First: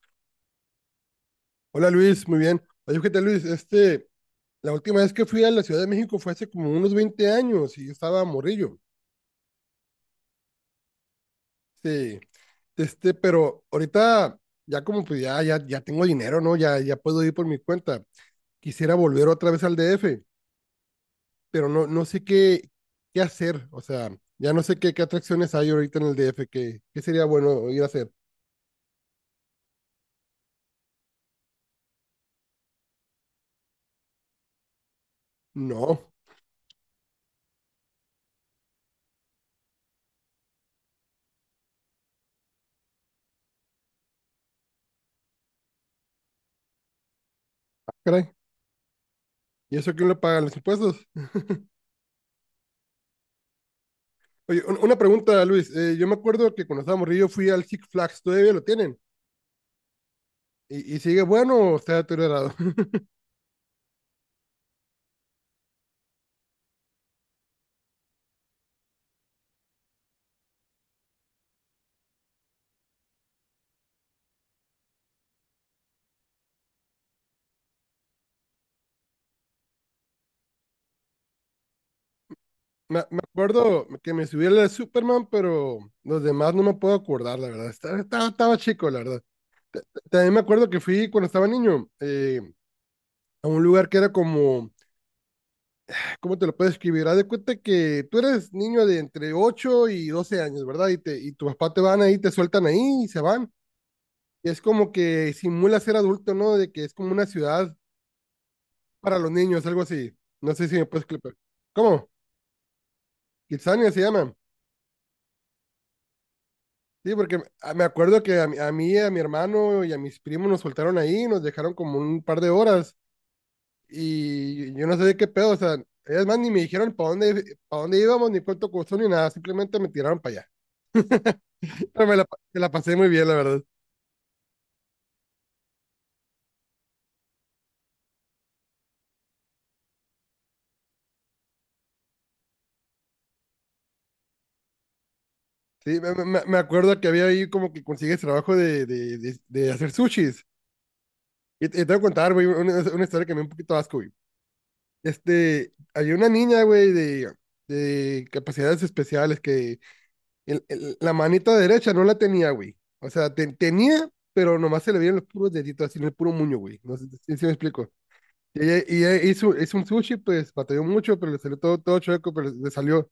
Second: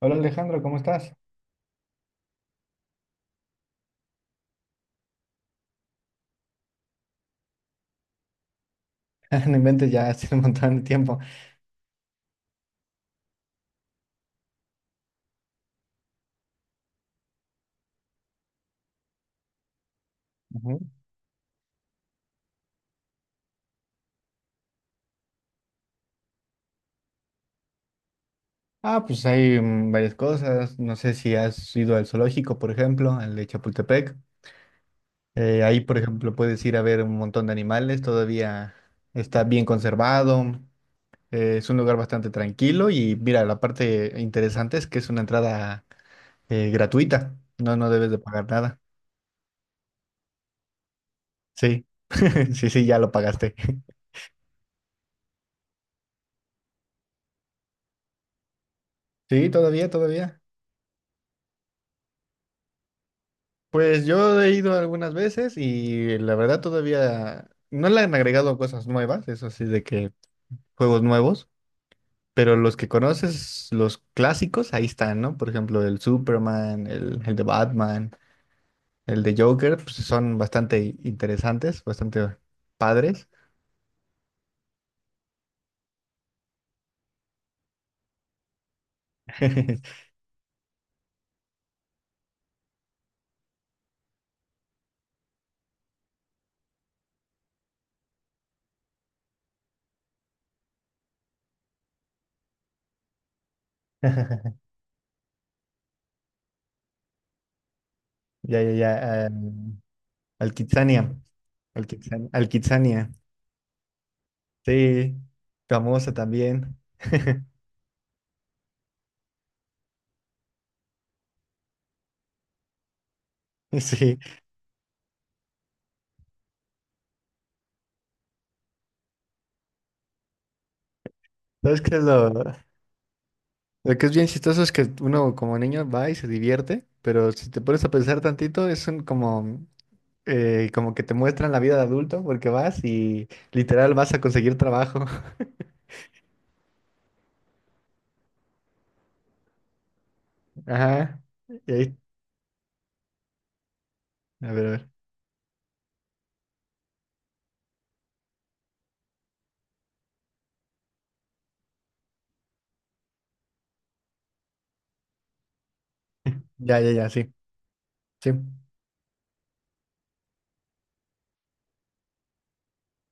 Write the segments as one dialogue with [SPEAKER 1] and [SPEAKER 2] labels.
[SPEAKER 1] Hola Alejandro, ¿cómo estás?
[SPEAKER 2] Hola Luis, muy bien. Oye, ¿qué tal Luis? La última vez que fui a la Ciudad de México fue hace como unos 20 años y yo estaba morrillo.
[SPEAKER 1] No inventes, ya hace un montón de tiempo.
[SPEAKER 2] Sí, pero ahorita ya como pues ya tengo dinero, ¿no? Ya puedo ir por mi cuenta. Quisiera volver otra vez al DF,
[SPEAKER 1] Ujú.
[SPEAKER 2] pero no sé qué hacer. O sea, ya no sé qué atracciones hay ahorita en el DF, qué sería bueno ir a hacer.
[SPEAKER 1] Ah, pues hay varias cosas. No sé si has ido al zoológico, por ejemplo, al de Chapultepec. Ahí, por
[SPEAKER 2] No,
[SPEAKER 1] ejemplo, puedes ir a ver un montón de animales. Todavía está bien conservado. Es un lugar bastante tranquilo. Y mira, la parte interesante es que es una entrada gratuita. No, no debes de
[SPEAKER 2] caray.
[SPEAKER 1] pagar nada.
[SPEAKER 2] ¿Y eso quién lo paga? ¿Los impuestos?
[SPEAKER 1] Sí, sí, sí, ya lo pagaste.
[SPEAKER 2] Oye, una pregunta, Luis. Yo me acuerdo que cuando estaba morrillo fui al Six Flags, ¿todavía lo tienen?
[SPEAKER 1] Sí, todavía, todavía.
[SPEAKER 2] Y sigue bueno o está deteriorado.
[SPEAKER 1] Pues yo he ido algunas veces y la verdad todavía no le han agregado cosas nuevas, eso así de que juegos nuevos, pero los que conoces, los clásicos, ahí están, ¿no? Por ejemplo, el Superman, el de Batman, el de Joker, pues son bastante interesantes, bastante
[SPEAKER 2] Me
[SPEAKER 1] padres.
[SPEAKER 2] acuerdo que me subí al de Superman, pero los demás no me puedo acordar, la verdad. Estaba chico, la verdad. También me acuerdo que fui cuando estaba niño. A un lugar que era ¿cómo te lo puedes escribir? Haz de cuenta que tú eres niño de entre 8 y 12 años, ¿verdad? Y tu papá te van ahí, te sueltan ahí y se van. Y es como que simula ser adulto, ¿no? De que es como una ciudad
[SPEAKER 1] Ya, ya,
[SPEAKER 2] para
[SPEAKER 1] ya.
[SPEAKER 2] los niños, algo así.
[SPEAKER 1] Al
[SPEAKER 2] No sé si me puedes
[SPEAKER 1] Kitsania.
[SPEAKER 2] clipar. ¿Cómo?
[SPEAKER 1] Al Kitsania.
[SPEAKER 2] Kitsania se llama.
[SPEAKER 1] Sí, famosa también.
[SPEAKER 2] Sí, porque me acuerdo que a mí, a mi hermano y a mis primos nos soltaron ahí, nos dejaron como un par de horas
[SPEAKER 1] Sí.
[SPEAKER 2] y yo no sé de qué pedo, o sea, ellas más ni me dijeron para para dónde íbamos, ni cuánto costó, ni nada, simplemente me tiraron para allá.
[SPEAKER 1] ¿Sabes qué es
[SPEAKER 2] Pero
[SPEAKER 1] lo...?
[SPEAKER 2] me la pasé muy bien, la verdad.
[SPEAKER 1] Lo que es bien chistoso es que uno como niño va y se divierte, pero si te pones a pensar tantito, es un como, como que te muestran la vida de adulto, porque vas y literal vas a conseguir trabajo.
[SPEAKER 2] Sí, me acuerdo que había ahí como que consigues trabajo de hacer sushis.
[SPEAKER 1] Ajá.
[SPEAKER 2] Y
[SPEAKER 1] Y
[SPEAKER 2] te
[SPEAKER 1] ahí,
[SPEAKER 2] voy a contar, güey, una historia que me dio un poquito de asco, güey.
[SPEAKER 1] a ver, a ver.
[SPEAKER 2] Había una niña, güey, de capacidades especiales que la manita derecha no la tenía, güey. O sea, tenía, pero nomás se le veían los puros deditos, así en el puro muño,
[SPEAKER 1] Ya,
[SPEAKER 2] güey.
[SPEAKER 1] ya,
[SPEAKER 2] No sé
[SPEAKER 1] ya, sí,
[SPEAKER 2] si me explico.
[SPEAKER 1] sí.
[SPEAKER 2] Y ella hizo un sushi, pues batalló mucho, pero le salió todo chueco, pero le salió.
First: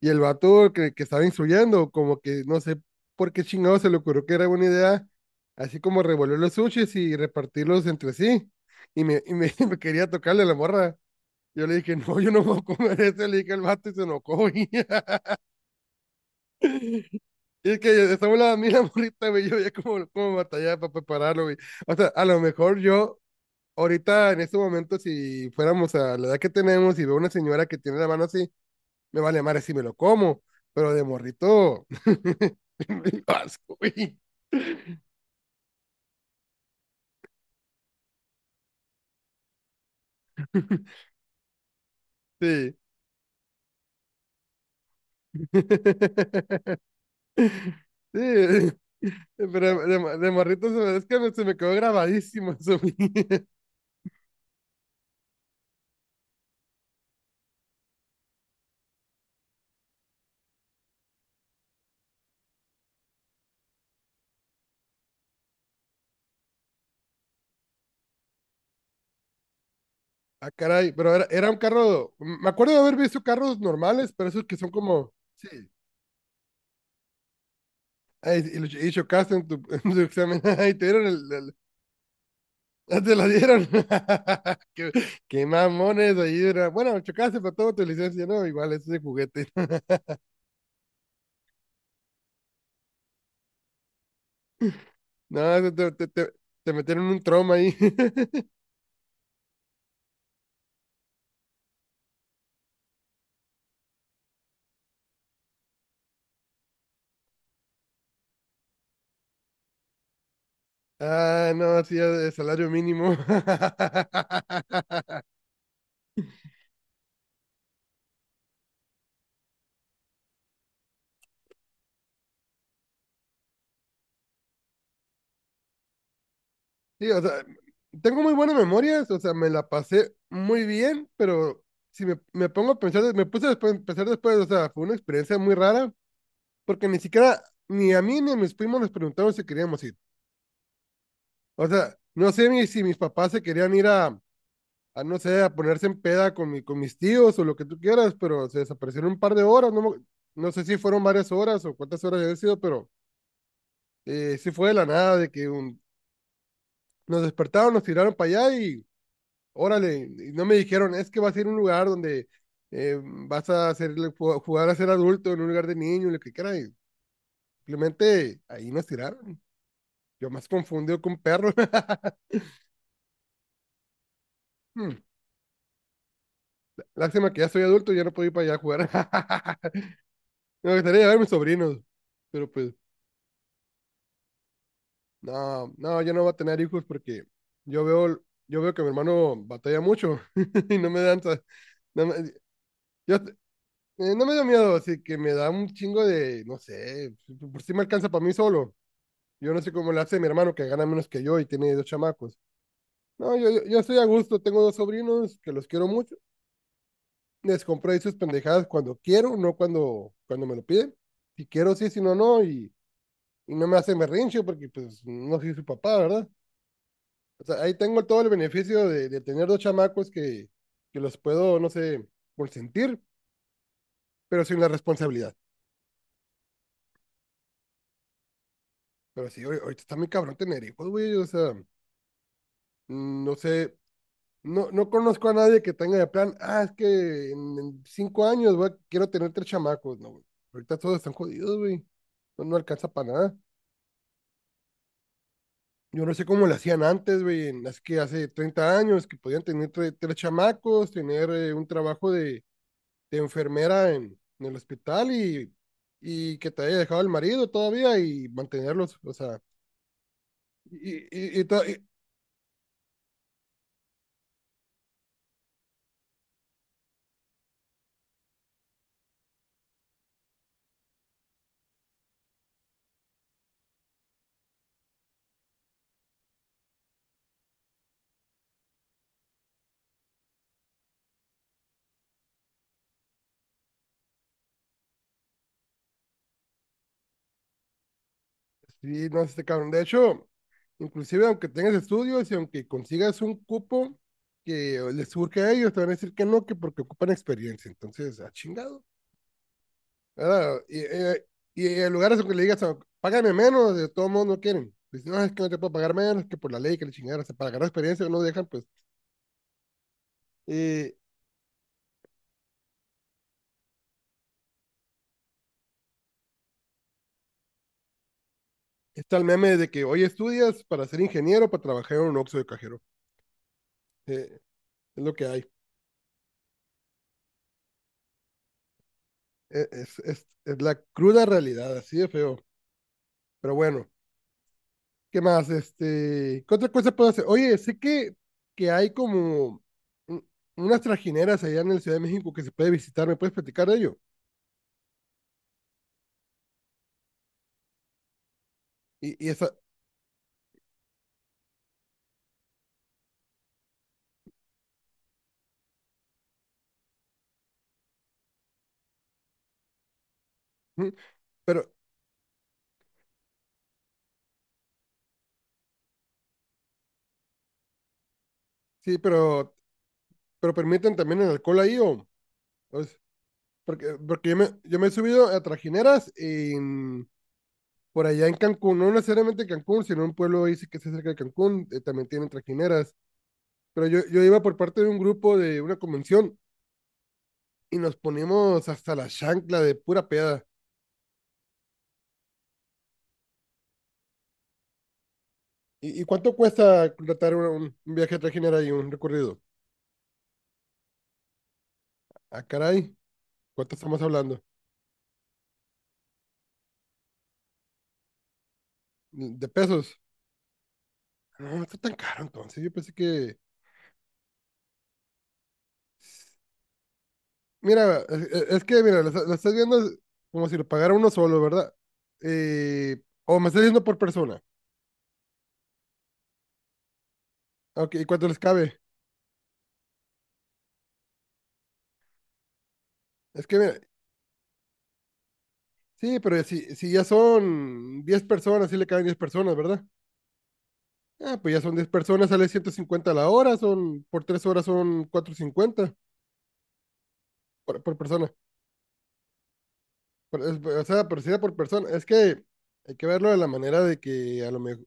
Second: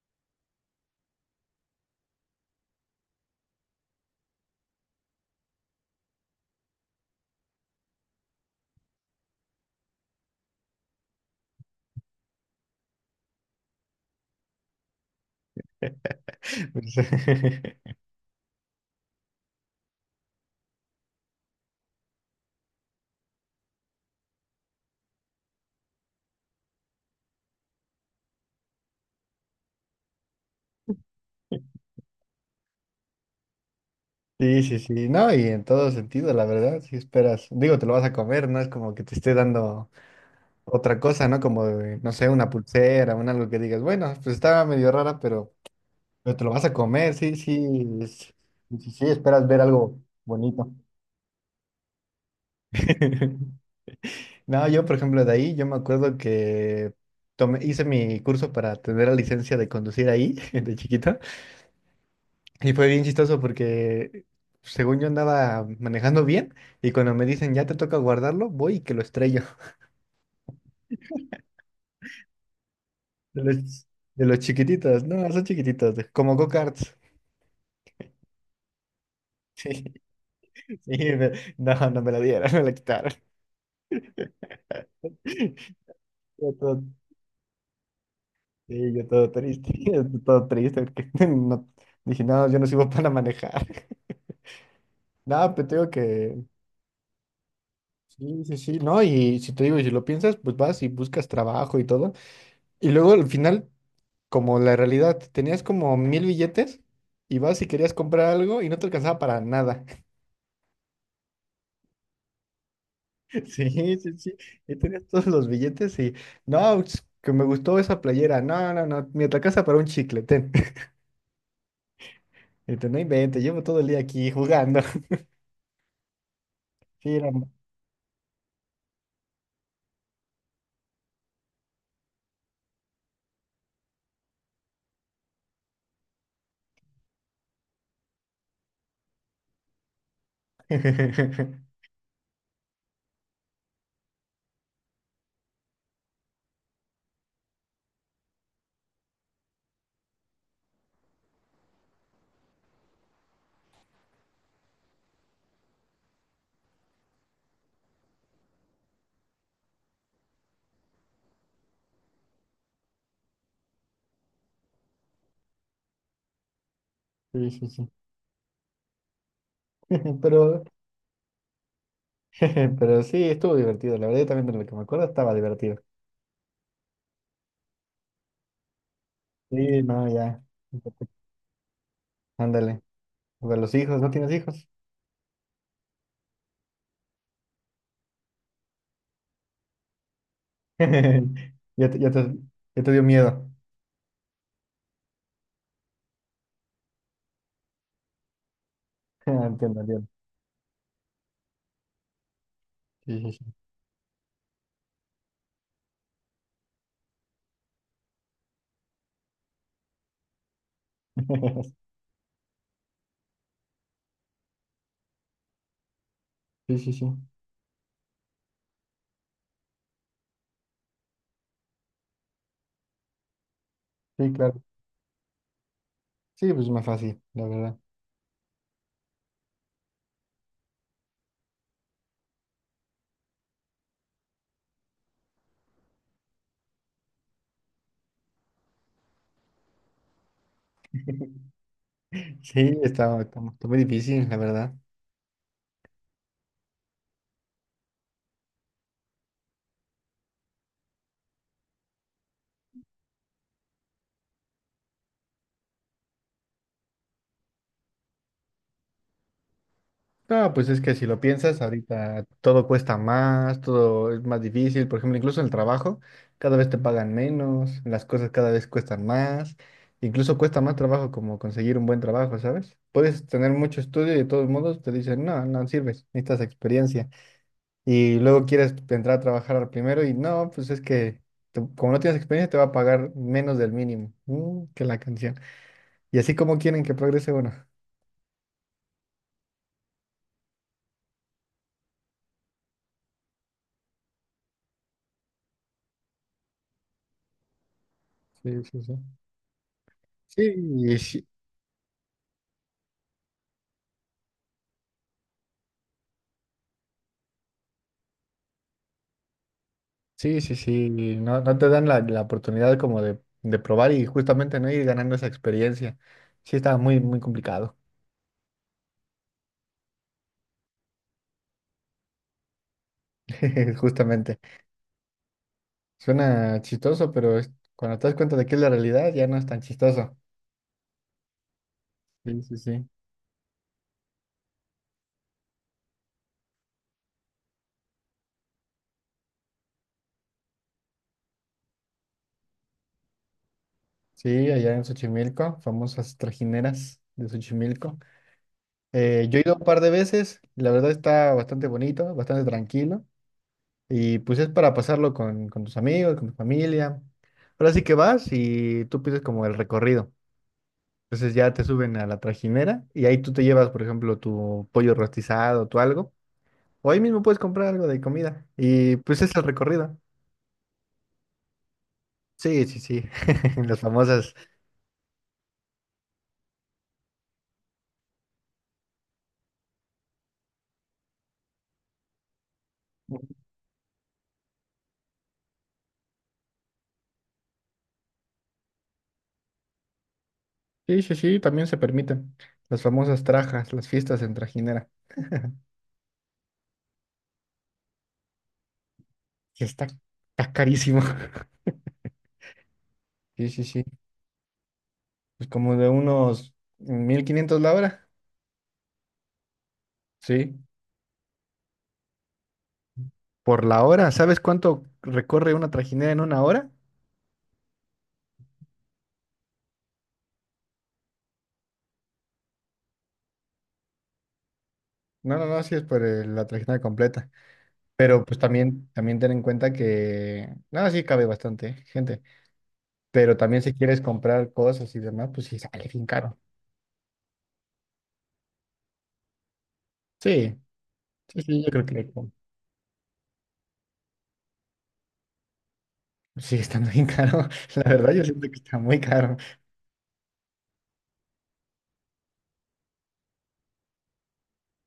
[SPEAKER 2] Y el vato que estaba instruyendo, como que no sé por qué chingado se le ocurrió que era buena idea, así como revolver los sushis y repartirlos entre sí. Me quería tocarle a la morra. Yo le dije, no, yo no voy a comer eso. Le dije al vato y se enojó, güey.
[SPEAKER 1] Pues,
[SPEAKER 2] Y es que esa bola a mí la morrita, güey, yo ya como batallaba para prepararlo, güey. O sea, a lo mejor ahorita en este momento, si fuéramos a la edad que tenemos y veo una señora que tiene la mano así, me vale madre si me lo como, pero de morrito, me dio asco, güey.
[SPEAKER 1] sí, sí, sí. No, y en todo sentido, la verdad, si esperas, digo, te lo vas a comer, no es como que te esté dando otra cosa, ¿no? Como, no sé, una
[SPEAKER 2] Sí.
[SPEAKER 1] pulsera, un algo que digas, bueno, pues estaba medio rara, pero... Pero te lo vas a comer, sí, sí,
[SPEAKER 2] Sí.
[SPEAKER 1] sí, sí, esperas ver
[SPEAKER 2] Pero
[SPEAKER 1] algo
[SPEAKER 2] de morrito
[SPEAKER 1] bonito.
[SPEAKER 2] es que se me quedó grabadísimo eso. Güey.
[SPEAKER 1] No, yo, por ejemplo, de ahí, yo me acuerdo que tomé, hice mi curso para tener la licencia de conducir ahí, de chiquito, y fue bien chistoso porque, según yo andaba manejando bien, y cuando me dicen, ya te toca guardarlo, voy y que lo estrello.
[SPEAKER 2] Ah, caray, pero era un carro, me acuerdo de haber visto
[SPEAKER 1] De
[SPEAKER 2] carros
[SPEAKER 1] los,
[SPEAKER 2] normales,
[SPEAKER 1] de
[SPEAKER 2] pero
[SPEAKER 1] los
[SPEAKER 2] esos que son
[SPEAKER 1] chiquititos,
[SPEAKER 2] como,
[SPEAKER 1] no, son
[SPEAKER 2] sí.
[SPEAKER 1] chiquititos, como go-karts.
[SPEAKER 2] Ay, y chocaste en tu, en tu examen. Ay, te
[SPEAKER 1] Sí,
[SPEAKER 2] dieron
[SPEAKER 1] no, no me la dieron, me la
[SPEAKER 2] ah,
[SPEAKER 1] quitaron.
[SPEAKER 2] te la dieron. Qué, qué mamones ahí era. Bueno, chocaste para todo tu licencia, ¿no? Igual, ese es
[SPEAKER 1] Sí,
[SPEAKER 2] de
[SPEAKER 1] yo todo
[SPEAKER 2] juguete.
[SPEAKER 1] triste, todo triste, porque no, dije, no, yo no sirvo para manejar. Nada,
[SPEAKER 2] No,
[SPEAKER 1] pero te
[SPEAKER 2] eso
[SPEAKER 1] digo que,
[SPEAKER 2] te metieron un trauma ahí.
[SPEAKER 1] sí, sí, sí, no, y si te digo, y si lo piensas, pues vas y buscas trabajo y todo. Y luego al final, como la realidad, tenías como mil billetes y vas y querías comprar algo y no te alcanzaba para nada.
[SPEAKER 2] Ah, no, hacía de salario mínimo.
[SPEAKER 1] Sí, sí, sí, y tenías todos los billetes y, no, es que me gustó esa playera, no, no, no, me alcanza para un chicle, ten. Y te no inventes, llevo todo el día aquí jugando. Sí,
[SPEAKER 2] Sí, o sea, tengo muy buenas memorias, o sea, me la pasé muy bien, pero si me pongo a pensar, me puse después, a pensar después, o sea, fue una experiencia muy rara porque ni siquiera ni a mí ni a mis primos les preguntaron si queríamos ir. O sea, no sé ni si mis papás se querían ir no sé, a ponerse en peda con mis tíos o lo que tú quieras, pero se desaparecieron un par de horas, no, no sé si fueron varias horas o cuántas horas había sido, pero sí fue de la nada, de que nos despertaron, nos tiraron para allá y órale, y no me dijeron, es que vas a ir a un lugar donde vas a hacer, jugar a ser adulto en un lugar de niño, lo que quieras,
[SPEAKER 1] sí, sí, sí.
[SPEAKER 2] simplemente ahí nos tiraron. Yo más
[SPEAKER 1] Pero,
[SPEAKER 2] confundido con perro.
[SPEAKER 1] pero sí, estuvo divertido. La verdad, yo también de lo que me
[SPEAKER 2] Hmm,
[SPEAKER 1] acuerdo estaba divertido.
[SPEAKER 2] lástima que ya soy adulto y ya no puedo ir para allá a jugar.
[SPEAKER 1] Sí, no, ya.
[SPEAKER 2] Me gustaría llevar a mis sobrinos, pero pues
[SPEAKER 1] Ándale. Para los hijos, ¿no tienes hijos?
[SPEAKER 2] no, no, yo no voy a tener hijos porque yo veo, yo veo que mi hermano batalla mucho y no me dan,
[SPEAKER 1] Ya te,
[SPEAKER 2] no
[SPEAKER 1] ya
[SPEAKER 2] me,
[SPEAKER 1] te, ya te dio
[SPEAKER 2] yo,
[SPEAKER 1] miedo.
[SPEAKER 2] no me da miedo, así que me da un chingo de, no sé, por si me alcanza para mí solo.
[SPEAKER 1] Ah,
[SPEAKER 2] Yo no sé
[SPEAKER 1] entiendo,
[SPEAKER 2] cómo le
[SPEAKER 1] entiendo.
[SPEAKER 2] hace mi hermano que gana menos que yo y tiene dos chamacos.
[SPEAKER 1] Sí, sí,
[SPEAKER 2] No,
[SPEAKER 1] sí.
[SPEAKER 2] yo estoy a gusto, tengo dos sobrinos que los quiero mucho. Les compro ahí sus pendejadas cuando quiero, no cuando me lo piden. Si quiero, sí, si no, no. Y no me hace berrinche porque, pues, no soy su papá, ¿verdad?
[SPEAKER 1] Sí, sí, sí.
[SPEAKER 2] O sea, ahí tengo todo el beneficio de tener dos chamacos que los puedo, no sé, consentir,
[SPEAKER 1] Sí,
[SPEAKER 2] pero sin
[SPEAKER 1] claro.
[SPEAKER 2] la responsabilidad.
[SPEAKER 1] Sí, pues más fácil, la verdad.
[SPEAKER 2] Pero sí, ahorita está muy cabrón tener hijos, güey. O sea, no sé, no, no conozco a nadie que tenga de plan, ah, es que en 5 años, güey, quiero tener 3 chamacos. No, güey. Ahorita todos están jodidos, güey. No, no
[SPEAKER 1] Sí,
[SPEAKER 2] alcanza para
[SPEAKER 1] está,
[SPEAKER 2] nada.
[SPEAKER 1] está muy difícil, la verdad.
[SPEAKER 2] Yo no sé cómo lo hacían antes, güey, en las que hace 30 años, que podían tener tres chamacos, tener un trabajo de enfermera en el hospital y que te haya dejado el marido todavía y mantenerlos, o sea,
[SPEAKER 1] No, pues es que
[SPEAKER 2] y,
[SPEAKER 1] si lo
[SPEAKER 2] y, y,
[SPEAKER 1] piensas,
[SPEAKER 2] to- y-
[SPEAKER 1] ahorita todo cuesta más, todo es más difícil. Por ejemplo, incluso en el trabajo, cada vez te pagan menos, las cosas cada vez cuestan más. Incluso cuesta más trabajo como conseguir un buen trabajo, ¿sabes? Puedes tener mucho estudio y de todos modos te dicen, no, no sirves, necesitas experiencia. Y luego quieres entrar a trabajar primero y no, pues es que como no tienes experiencia te va a pagar menos del mínimo. Mm, que la canción. Y así como quieren que progrese uno.
[SPEAKER 2] sí, no sé, cabrón. De hecho, inclusive aunque tengas estudios y aunque consigas un cupo que les surge a ellos, te van a decir que no, que porque ocupan experiencia. Entonces, a
[SPEAKER 1] Sí, sí,
[SPEAKER 2] chingado,
[SPEAKER 1] sí.
[SPEAKER 2] ¿verdad?
[SPEAKER 1] Sí,
[SPEAKER 2] Y en lugares en que le digas, "Oh, págame menos", de todos modos no quieren. Dicen, no, es que no te puedo pagar menos, que por la ley, que le chingaron, o sea, para ganar experiencia no dejan, pues.
[SPEAKER 1] sí, sí, sí,
[SPEAKER 2] Eh,
[SPEAKER 1] no, no te dan la, la oportunidad como de probar y justamente no ir ganando esa experiencia. Sí, estaba muy, muy complicado,
[SPEAKER 2] está el meme de que hoy estudias para ser ingeniero, para trabajar en un oxxo de cajero.
[SPEAKER 1] justamente.
[SPEAKER 2] Eh, es lo que hay.
[SPEAKER 1] Suena chistoso, pero cuando te das cuenta de que es la realidad, ya no es tan chistoso.
[SPEAKER 2] Es la cruda realidad, así de
[SPEAKER 1] Sí,
[SPEAKER 2] feo.
[SPEAKER 1] sí, sí.
[SPEAKER 2] Pero bueno, ¿qué más? ¿Qué otra cosa puedo hacer? Oye, sé que hay como un- unas trajineras allá en la Ciudad de México que se puede visitar, ¿me puedes platicar de ello?
[SPEAKER 1] Sí, allá en Xochimilco, famosas trajineras de Xochimilco.
[SPEAKER 2] Y, y
[SPEAKER 1] Yo he
[SPEAKER 2] esa,
[SPEAKER 1] ido un par de veces, y la verdad está bastante bonito, bastante tranquilo, y pues es para pasarlo con tus amigos, con tu familia. Ahora sí que vas y tú pides como el recorrido.
[SPEAKER 2] ¿Mm?
[SPEAKER 1] Entonces ya te
[SPEAKER 2] Pero
[SPEAKER 1] suben a la trajinera y ahí tú te llevas, por ejemplo, tu pollo rostizado, tu algo. O ahí mismo puedes comprar algo de comida. Y
[SPEAKER 2] sí,
[SPEAKER 1] pues es el recorrido.
[SPEAKER 2] pero permiten también el alcohol ahí o...
[SPEAKER 1] Sí, sí,
[SPEAKER 2] pues,
[SPEAKER 1] sí. Las
[SPEAKER 2] porque
[SPEAKER 1] famosas.
[SPEAKER 2] yo, yo me he subido a trajineras por allá en Cancún, no necesariamente Cancún, sino un pueblo ahí sí que está cerca de Cancún, también tienen trajineras. Pero yo iba por parte de un grupo de una convención y nos ponimos hasta la chancla de pura peda.
[SPEAKER 1] Sí, sí, sí, también se permiten. Las famosas trajas, las fiestas en trajinera.
[SPEAKER 2] Y cuánto cuesta contratar un viaje a trajinera y un recorrido?
[SPEAKER 1] Que está, está carísimo.
[SPEAKER 2] Ah, caray,
[SPEAKER 1] Sí, sí,
[SPEAKER 2] ¿cuánto
[SPEAKER 1] sí.
[SPEAKER 2] estamos hablando?
[SPEAKER 1] Pues como de unos 1500 la hora.
[SPEAKER 2] ¿De pesos?
[SPEAKER 1] Sí.
[SPEAKER 2] No, no está tan caro entonces. Yo pensé que...
[SPEAKER 1] Por la hora. ¿Sabes cuánto recorre una trajinera en una hora?
[SPEAKER 2] Mira, es que, mira, está- lo estás viendo como si lo pagara uno solo, ¿verdad? O me estás diciendo por persona.
[SPEAKER 1] No, no, no, sí es por la trajinera completa.
[SPEAKER 2] Ok, ¿y
[SPEAKER 1] Pero
[SPEAKER 2] cuánto les
[SPEAKER 1] pues
[SPEAKER 2] cabe?
[SPEAKER 1] también, también ten en cuenta que, nada, sí cabe bastante gente, pero
[SPEAKER 2] Es que,
[SPEAKER 1] también si
[SPEAKER 2] mira,
[SPEAKER 1] quieres comprar cosas y demás, pues sí sale bien
[SPEAKER 2] sí,
[SPEAKER 1] caro.
[SPEAKER 2] pero si ya son 10 personas, sí le caben 10 personas, ¿verdad?
[SPEAKER 1] Sí,
[SPEAKER 2] Ah,
[SPEAKER 1] sí,
[SPEAKER 2] pues ya
[SPEAKER 1] sí, yo
[SPEAKER 2] son
[SPEAKER 1] creo
[SPEAKER 2] 10
[SPEAKER 1] que
[SPEAKER 2] personas,
[SPEAKER 1] como,
[SPEAKER 2] sale 150 a la hora, son, por 3 horas son 450
[SPEAKER 1] sigue estando bien caro. La
[SPEAKER 2] por
[SPEAKER 1] verdad, yo
[SPEAKER 2] persona.
[SPEAKER 1] siento que está muy caro.
[SPEAKER 2] O sea, por, si era por persona. Es que hay que verlo de la manera de que a lo mejor...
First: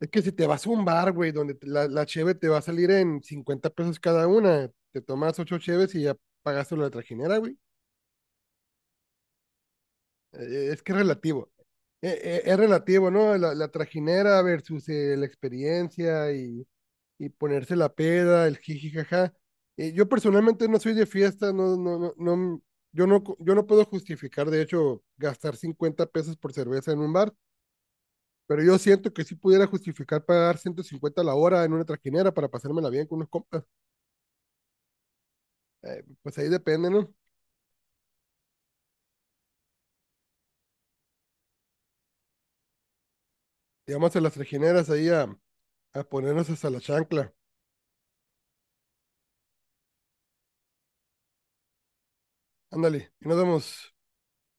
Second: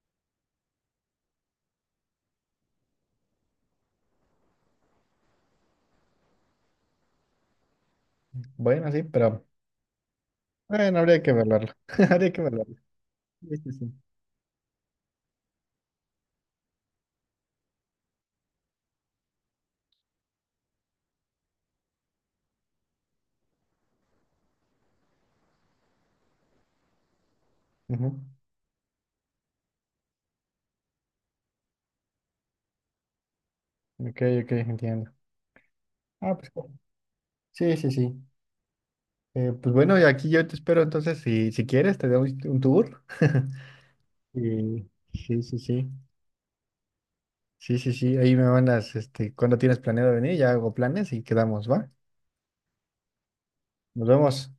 [SPEAKER 2] Es que si te vas a un bar, güey, donde la cheve te va a salir en 50 pesos cada una, te tomas 8 cheves y ya pagaste la trajinera, güey.
[SPEAKER 1] Bueno, sí, pero
[SPEAKER 2] Es que es
[SPEAKER 1] bueno, habría que
[SPEAKER 2] relativo.
[SPEAKER 1] evaluarlo. Habría que
[SPEAKER 2] Es
[SPEAKER 1] evaluarlo.
[SPEAKER 2] relativo, ¿no?
[SPEAKER 1] Sí,
[SPEAKER 2] La
[SPEAKER 1] sí, sí.
[SPEAKER 2] trajinera versus la experiencia y ponerse la peda, el jiji, jaja. Yo personalmente no soy de fiesta, no, yo no puedo justificar, de hecho, gastar 50 pesos por cerveza en un bar,
[SPEAKER 1] Ujú.
[SPEAKER 2] pero yo siento que sí pudiera justificar pagar 150 la hora en una trajinera para pasármela bien con unos compas.
[SPEAKER 1] Ok, ok, entiendo. Ah,
[SPEAKER 2] Pues
[SPEAKER 1] pues
[SPEAKER 2] ahí
[SPEAKER 1] bueno,
[SPEAKER 2] depende, ¿no?
[SPEAKER 1] sí, sí, sí. Pues bueno, y aquí yo te espero entonces, si, si quieres, te doy un tour.
[SPEAKER 2] Llegamos a las
[SPEAKER 1] Y
[SPEAKER 2] trajineras
[SPEAKER 1] sí, sí, sí.
[SPEAKER 2] a ponernos hasta la chancla.
[SPEAKER 1] Sí, sí, sí, ahí me mandas, este, cuando tienes planeado venir, ya hago planes y quedamos, ¿va?
[SPEAKER 2] Ándale, y nos vemos.
[SPEAKER 1] Nos vemos.